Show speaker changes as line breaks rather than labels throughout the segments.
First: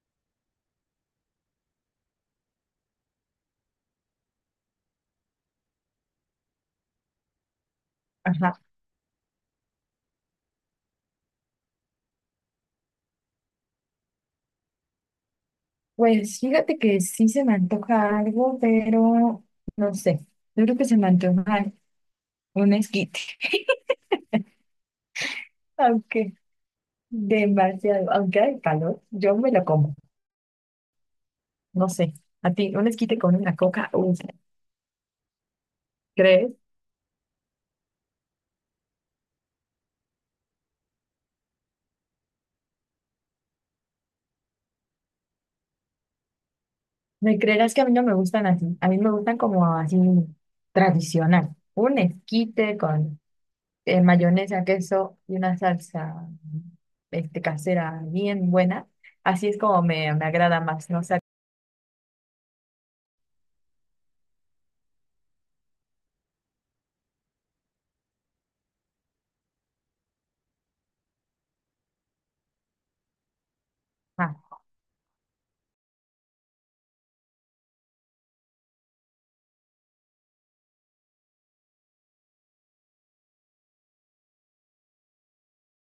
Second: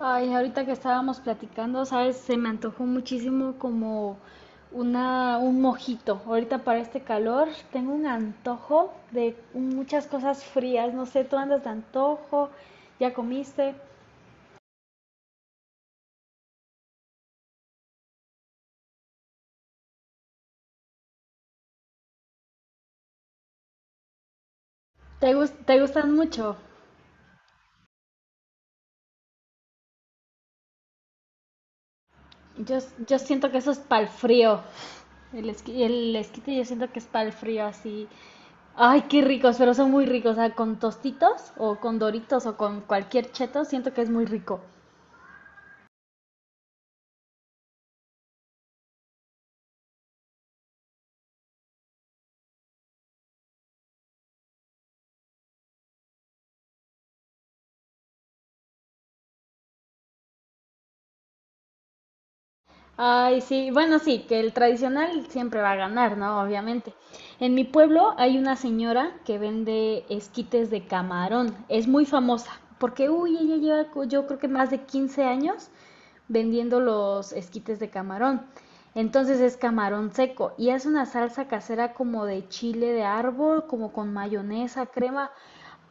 Ay, ahorita que estábamos platicando, sabes, se me antojó muchísimo como un mojito. Ahorita para este calor tengo un
Ajá.
antojo de muchas cosas frías. No sé, tú andas de antojo, ya comiste.
Pues fíjate que sí se me antoja algo, pero no sé. Yo creo que se me antoja un esquite.
¿ Te gustan
Aunque
mucho?
demasiado, aunque hay calor, yo me lo como. No sé. A ti,
Yo,
un
yo
esquite con
siento
una
que eso es
coca,
para el
uf,
frío. El
¿crees?
esquite yo siento que es para el frío así. Ay, qué ricos, pero son muy ricos. O sea, con tostitos o con doritos o con cualquier cheto, siento que es muy rico.
¿Me creerás que a mí no me gustan así? A mí me gustan como así tradicional. Un esquite con mayonesa, queso y una salsa casera bien buena. Así es como me agrada más, no sé.
Ay, sí, bueno, sí, que el tradicional siempre va a ganar, ¿no? Obviamente. En mi pueblo hay una señora que vende esquites de camarón, es muy famosa, porque, uy, yo creo que más de 15 años vendiendo los esquites de camarón. Entonces es camarón seco y hace una salsa casera como de chile de árbol, como con mayonesa, crema.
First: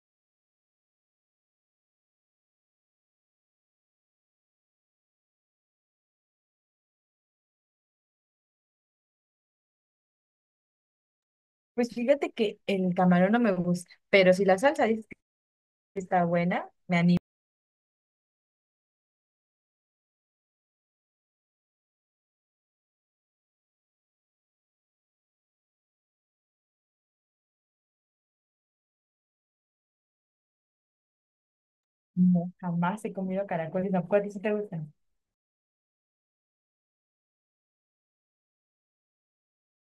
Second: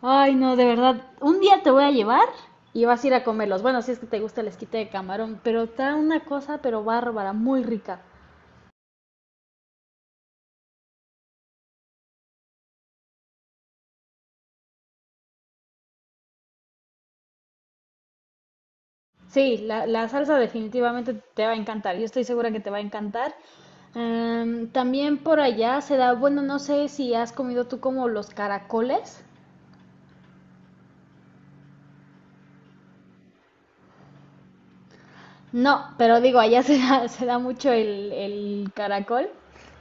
Ay, no, de verdad. Un día te voy a llevar y vas a ir a comerlos. Bueno, si es que te gusta el esquite de camarón, pero está una cosa, pero bárbara, muy rica.
Pues fíjate que el camarón no me gusta, pero si la salsa dices que está buena, me animo.
Sí, la salsa definitivamente te va a encantar. Yo estoy segura que te va a encantar. También por allá se da, bueno, no sé si has comido tú como los caracoles.
No, jamás he comido caracoles, ¿no? ¿Cuáles sí te gustan?
No, pero digo, allá se da mucho el caracol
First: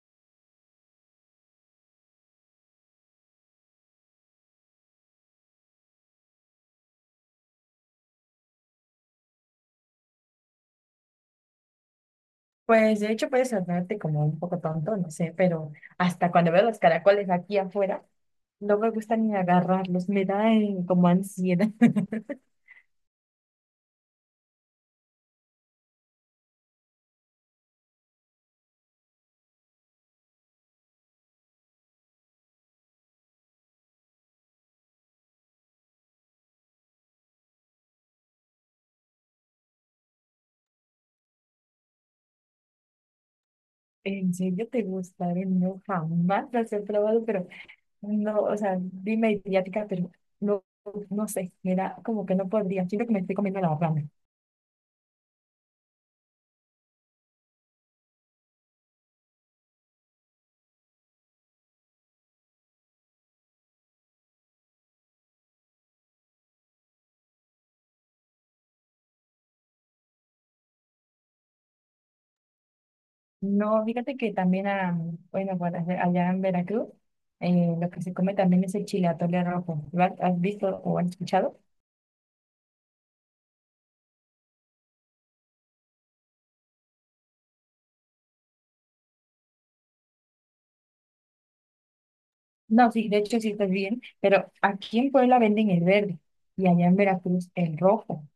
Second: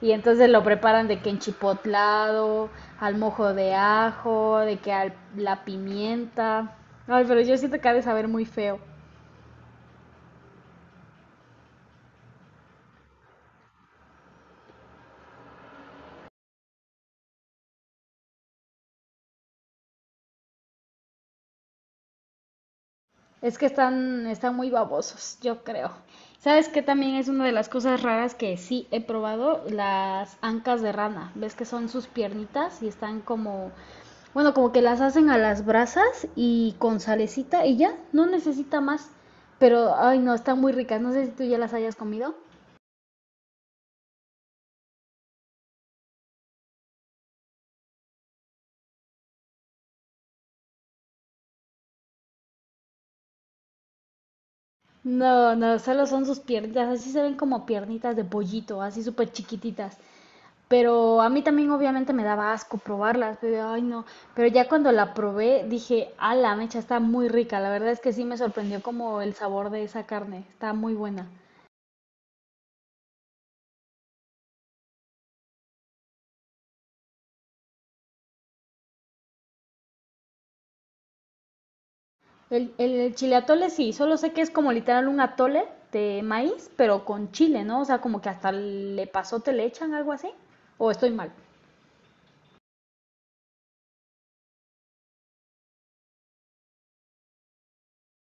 y entonces lo preparan de que en chipotlado, al mojo de ajo, de que al, la pimienta. Ay, pero yo siento que ha de saber muy feo.
Pues de hecho puedes sonarte como un poco tonto, no sé, pero hasta cuando veo los caracoles aquí afuera, no me gusta ni agarrarlos, me da como ansiedad.
Es que están, están muy babosos, yo creo. ¿Sabes qué también es una de las cosas raras que sí he probado? Las ancas de rana. ¿Ves que son sus piernitas y están como, bueno, como que las hacen a las brasas y con salecita y ya, no necesita más. Pero, ay, no, están muy ricas. No sé si tú ya las hayas comido.
¿En serio te gustaron? No, jamás las he probado, pero no, o sea, dime idiática, pero no, no sé, me da como que no podría, siento que me estoy comiendo la rana.
No, no, solo son sus piernitas. Así se ven como piernitas de pollito, así súper chiquititas. Pero a mí también obviamente me daba asco probarlas, pero ay no, pero ya cuando la probé dije, a la mecha está muy rica, la verdad es que sí me sorprendió como el sabor de esa carne, está muy buena.
No, fíjate que también, ah, bueno, allá en Veracruz, lo que se come también es el chile atole rojo. ¿Lo has visto o has escuchado?
El chile atole sí, solo sé que es como literal un atole de maíz, pero con chile, ¿no? O sea, como que hasta le pasote le echan algo así, o estoy mal.
No, sí, de hecho sí estás bien, pero aquí en Puebla venden el verde y allá en Veracruz el rojo.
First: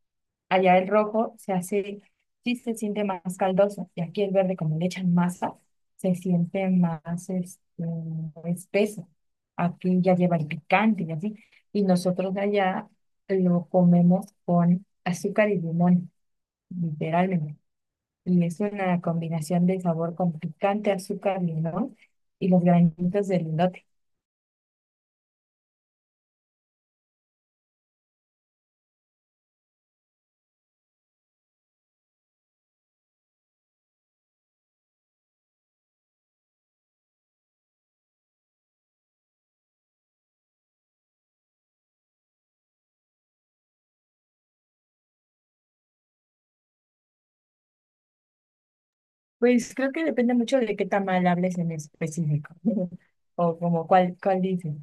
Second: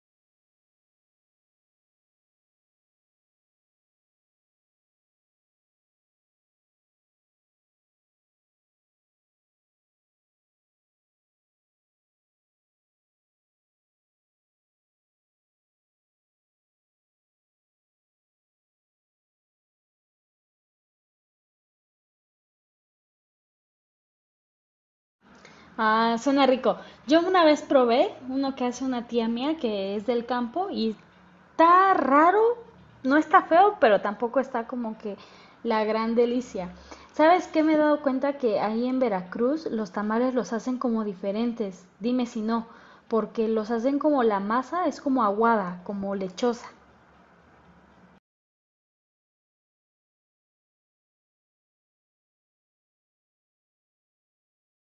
Allá el rojo se hace, sí se siente más caldoso y aquí el verde, como le echan masa, se siente más espeso. Aquí ya lleva el picante y así. Y nosotros allá lo comemos con azúcar y limón. Literalmente. Y es una combinación de sabor con picante, azúcar, limón y los granitos de lindote.
Ah, suena rico. Yo una vez probé uno que hace una tía mía que es del campo y está raro, no está feo, pero tampoco está como que la gran delicia. ¿Sabes qué? Me he dado cuenta que ahí en Veracruz los tamales los hacen como diferentes. Dime si no, porque los hacen como la masa es como aguada, como lechosa.
Pues creo que depende mucho de qué tamal hables en específico. O como cuál dices.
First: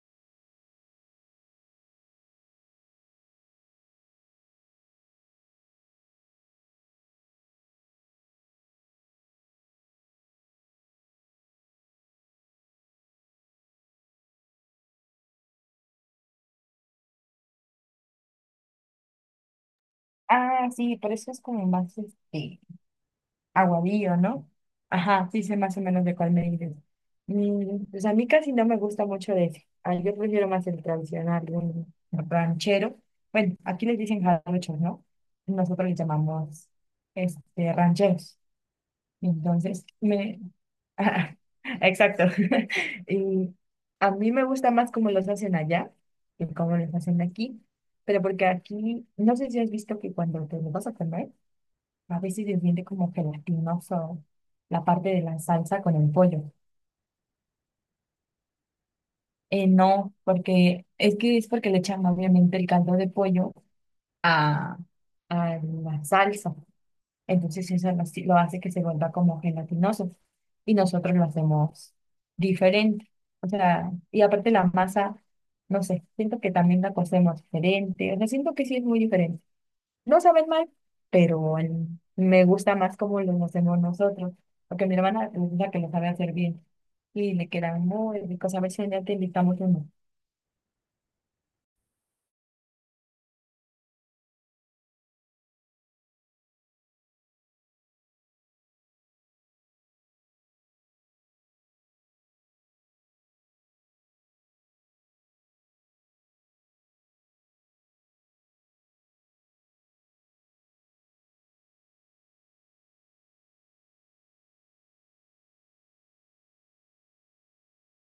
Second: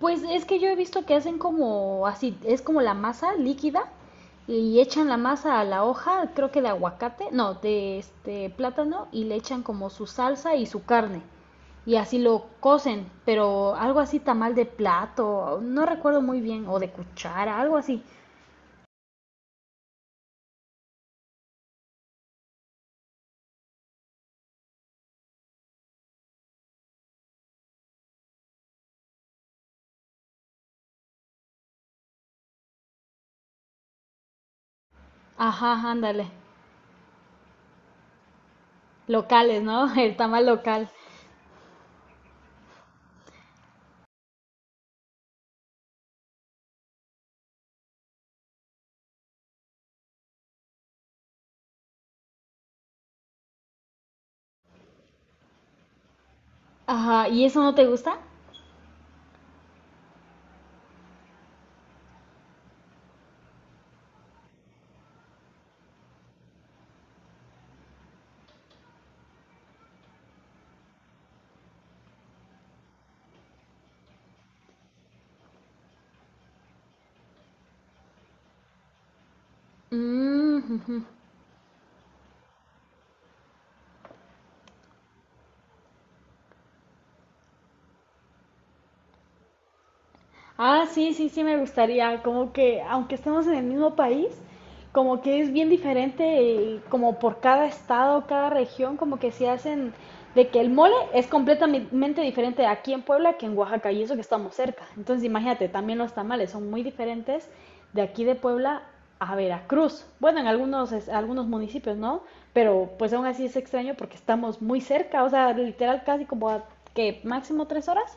Pues es que yo he visto que hacen como así, es como la masa líquida y echan la masa a la hoja, creo que de aguacate, no, de este plátano y le echan como su salsa y su carne y así lo cocen, pero algo así tamal de plato, no recuerdo muy bien, o de cuchara, algo así.
Ah, sí, pero eso es como más este. Aguadillo, ¿no? Ajá, sí sé más o menos de cuál me dices. Mm, pues a mí casi no me gusta mucho de ese. Ah, yo prefiero más el tradicional, el ranchero. Bueno, aquí les dicen jarochos, ¿no?
Ajá,
Nosotros les
ándale.
llamamos rancheros.
Locales,
Entonces,
¿no? El
me...
tamal local.
ajá, exacto. Y a mí me gusta más cómo los hacen allá que cómo los hacen aquí. Pero porque aquí, no sé si has visto que cuando te lo vas a comer, a veces se siente como gelatinoso la parte de la salsa con el pollo.
Ajá, ¿y eso no te gusta?
No, porque es que es porque le echan obviamente el caldo de pollo a, a la salsa. Entonces eso lo hace que se vuelva como gelatinoso. Y nosotros lo hacemos diferente. O sea, y aparte la masa, no sé, siento que también la cocemos diferente. O sea, siento que sí es muy diferente. No saben
Mm,
mal,
ujú.
pero el- me gusta más como los hacemos nosotros, porque mi hermana es la que lo sabe hacer bien y le quedan muy ricos. A ver si un día te invitamos uno.
Ah, sí, sí, sí, me gustaría. Como que, aunque estemos en el mismo país, como que es bien diferente, y como por cada estado, cada región, como que se hacen de que el mole es completamente diferente aquí en Puebla que en Oaxaca, y eso que estamos cerca. Entonces, imagínate, también los tamales son muy diferentes de aquí de Puebla a Veracruz. Bueno, en algunos, algunos municipios, ¿no? Pero pues aún así es extraño porque estamos muy cerca, o sea, literal casi como a que máximo 3 horas.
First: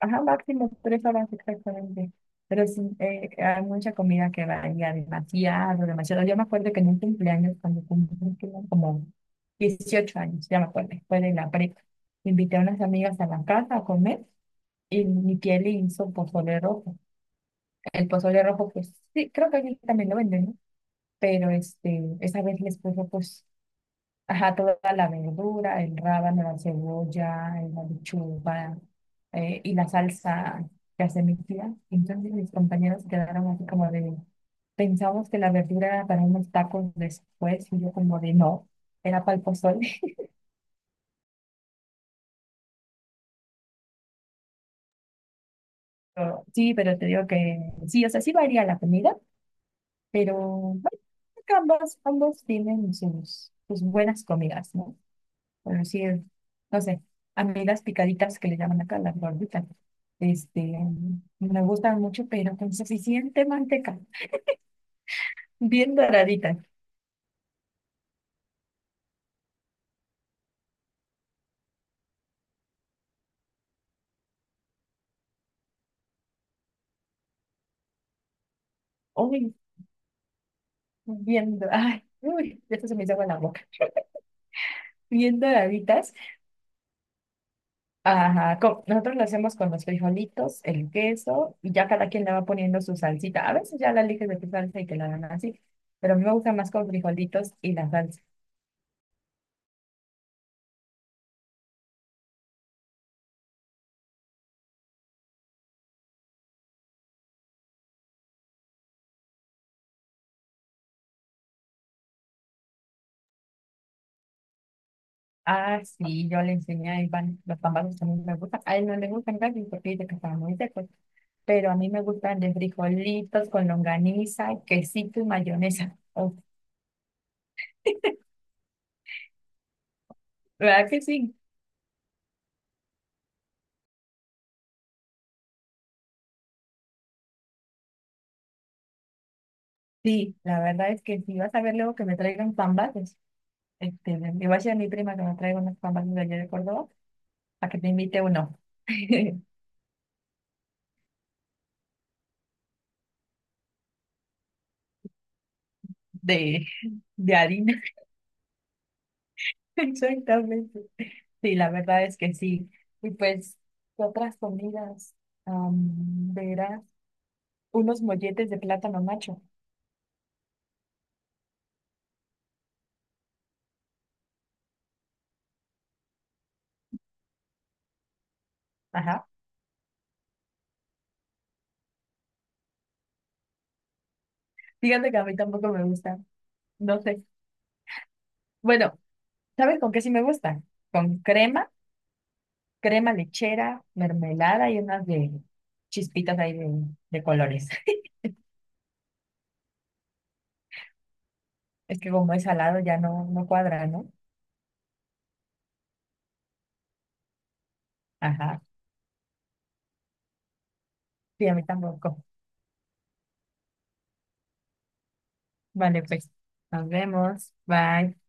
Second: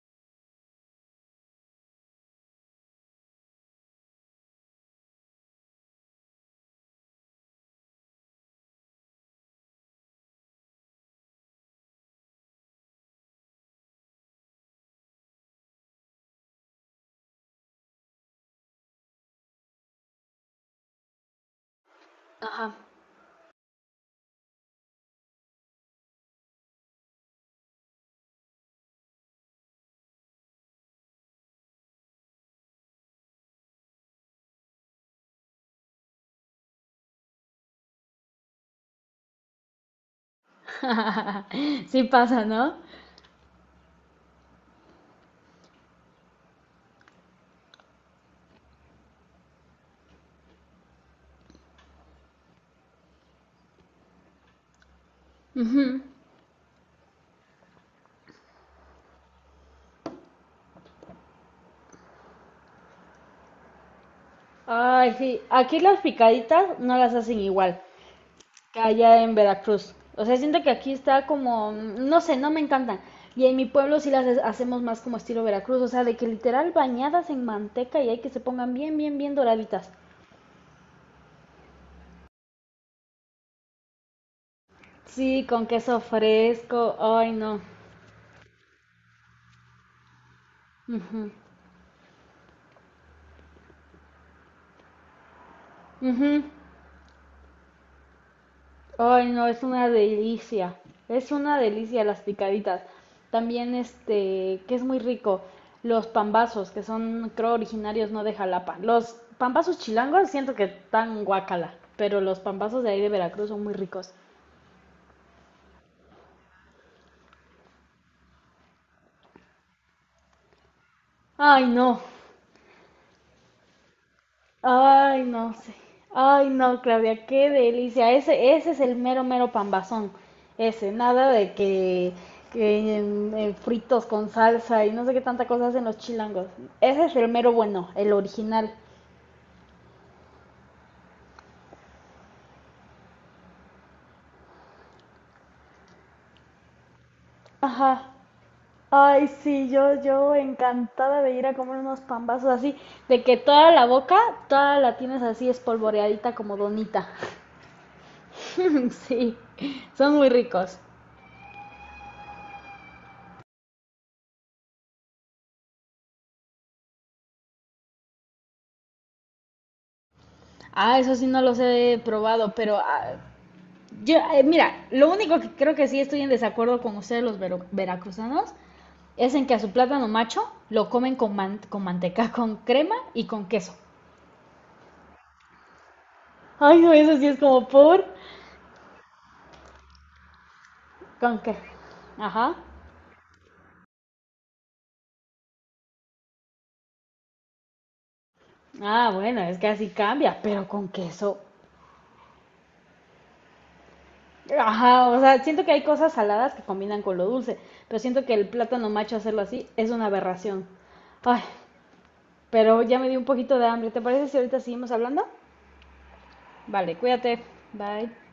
Ajá, máximo 3 horas exactamente. Pero sí, hay mucha comida que varía demasiado, demasiado. Yo me acuerdo que en un cumpleaños, cuando cumplí que eran como 18 años, ya me acuerdo, fue de la prepa, invité a unas amigas a la casa a comer y mi tía le hizo pozole rojo. El pozole rojo, pues sí, creo que aquí también lo venden, ¿no? Pero este, esa vez
Ajá.
les puso pues, ajá, toda la verdura, el rábano, la cebolla, la lechuga y la salsa que hace mi tía. Entonces mis compañeros quedaron así como de, pensamos que la verdura era para unos tacos después y yo como de, no, era para el pozole.
Sí pasa, ¿no?
Pero, sí, pero te digo que sí, o sea, sí varía la comida, pero bueno, creo que ambos tienen sus, sus buenas comidas, ¿no? Pero
Ujú.
sí es, no sé, a mí las picaditas que le llaman acá, las gorditas, este, me gustan mucho, pero con suficiente manteca,
Ay, sí. Aquí
bien
las
doraditas,
picaditas no las hacen igual que allá en Veracruz. O sea, siento que aquí está como, no sé, no me encantan. Y en mi pueblo sí las hacemos más como estilo Veracruz, o sea, de que literal bañadas en manteca y hay que se pongan bien, bien, bien
uy,
doraditas.
bien, do- ay, uy, ya se me hizo agua en la boca, bien
Sí, con queso
doraditas,
fresco. Ay, no.
ajá, co- nosotros lo hacemos con los frijolitos, el
Ujú.
queso, y ya cada quien le va poniendo su salsita, a veces ya la eliges de tu salsa y te la dan así, pero a mí me
Ujú.
gusta más con frijolitos y la salsa.
Ay, no, es una delicia. Es una delicia las picaditas. También este, que es muy rico, los pambazos, que son, creo, originarios no de Jalapa. Los pambazos chilangos siento que están guacala, pero los pambazos de ahí de Veracruz son muy ricos.
Ah, sí, yo le enseñé a Iván, los tamales también me gustan. A él no le gustan casi porque dice que están muy secos,
Ay,
pero a mí
no.
me gustan de frijolitos con longaniza,
Ay,
quesito y
no sé.
mayonesa. Uf,
Ay, no, Claudia, qué delicia. Ese es el mero, mero pambazón. Ese,
¿verdad que
nada
sí?
de que en fritos con salsa y no sé qué tanta cosa hacen los chilangos. Ese es el mero bueno, el original.
Sí, la verdad es que si vas a ver luego que me traigan pambazos, este, le voy a decir a mi prima que me traiga unos pambazos de allá de Córdoba, a que te
Ajá.
invite uno
Ay, sí, yo encantada de ir a comer unos pambazos así, de que toda la boca, toda la tienes así espolvoreadita como
de,
donita.
de harina.
Sí, son muy ricos.
Exactamente. Sí, la verdad es que sí. Y pues, ¿qué otras comidas? Verás unos molletes de plátano macho.
Ah, eso sí no los he probado, pero ah, yo mira, lo único que creo que sí estoy en desacuerdo con ustedes los veracruzanos
Ajá.
es en que a su plátano macho lo comen con, con manteca, con crema y con queso.
Fíjate que a mí tampoco me gustan.
Ay, no,
No
eso sí
sé.
es como por...
Bueno, ¿sabes con qué sí me gustan? Con
¿Con qué?
crema,
Ajá.
crema lechera, mermelada y unas de chispitas ahí de colores.
Ah, bueno, es que así cambia, pero con queso.
Es que como es salado ya no, no cuadra, ¿no?
Ajá, o sea, siento que hay cosas saladas que combinan con lo dulce, pero siento que el
Ajá.
plátano macho hacerlo así es una aberración. Ay,
Sí, a mí tampoco.
pero ya me dio un poquito de hambre. ¿Te parece si ahorita seguimos hablando?
Vale, pues. Nos
Vale, cuídate.
vemos.
Bye.
Bye.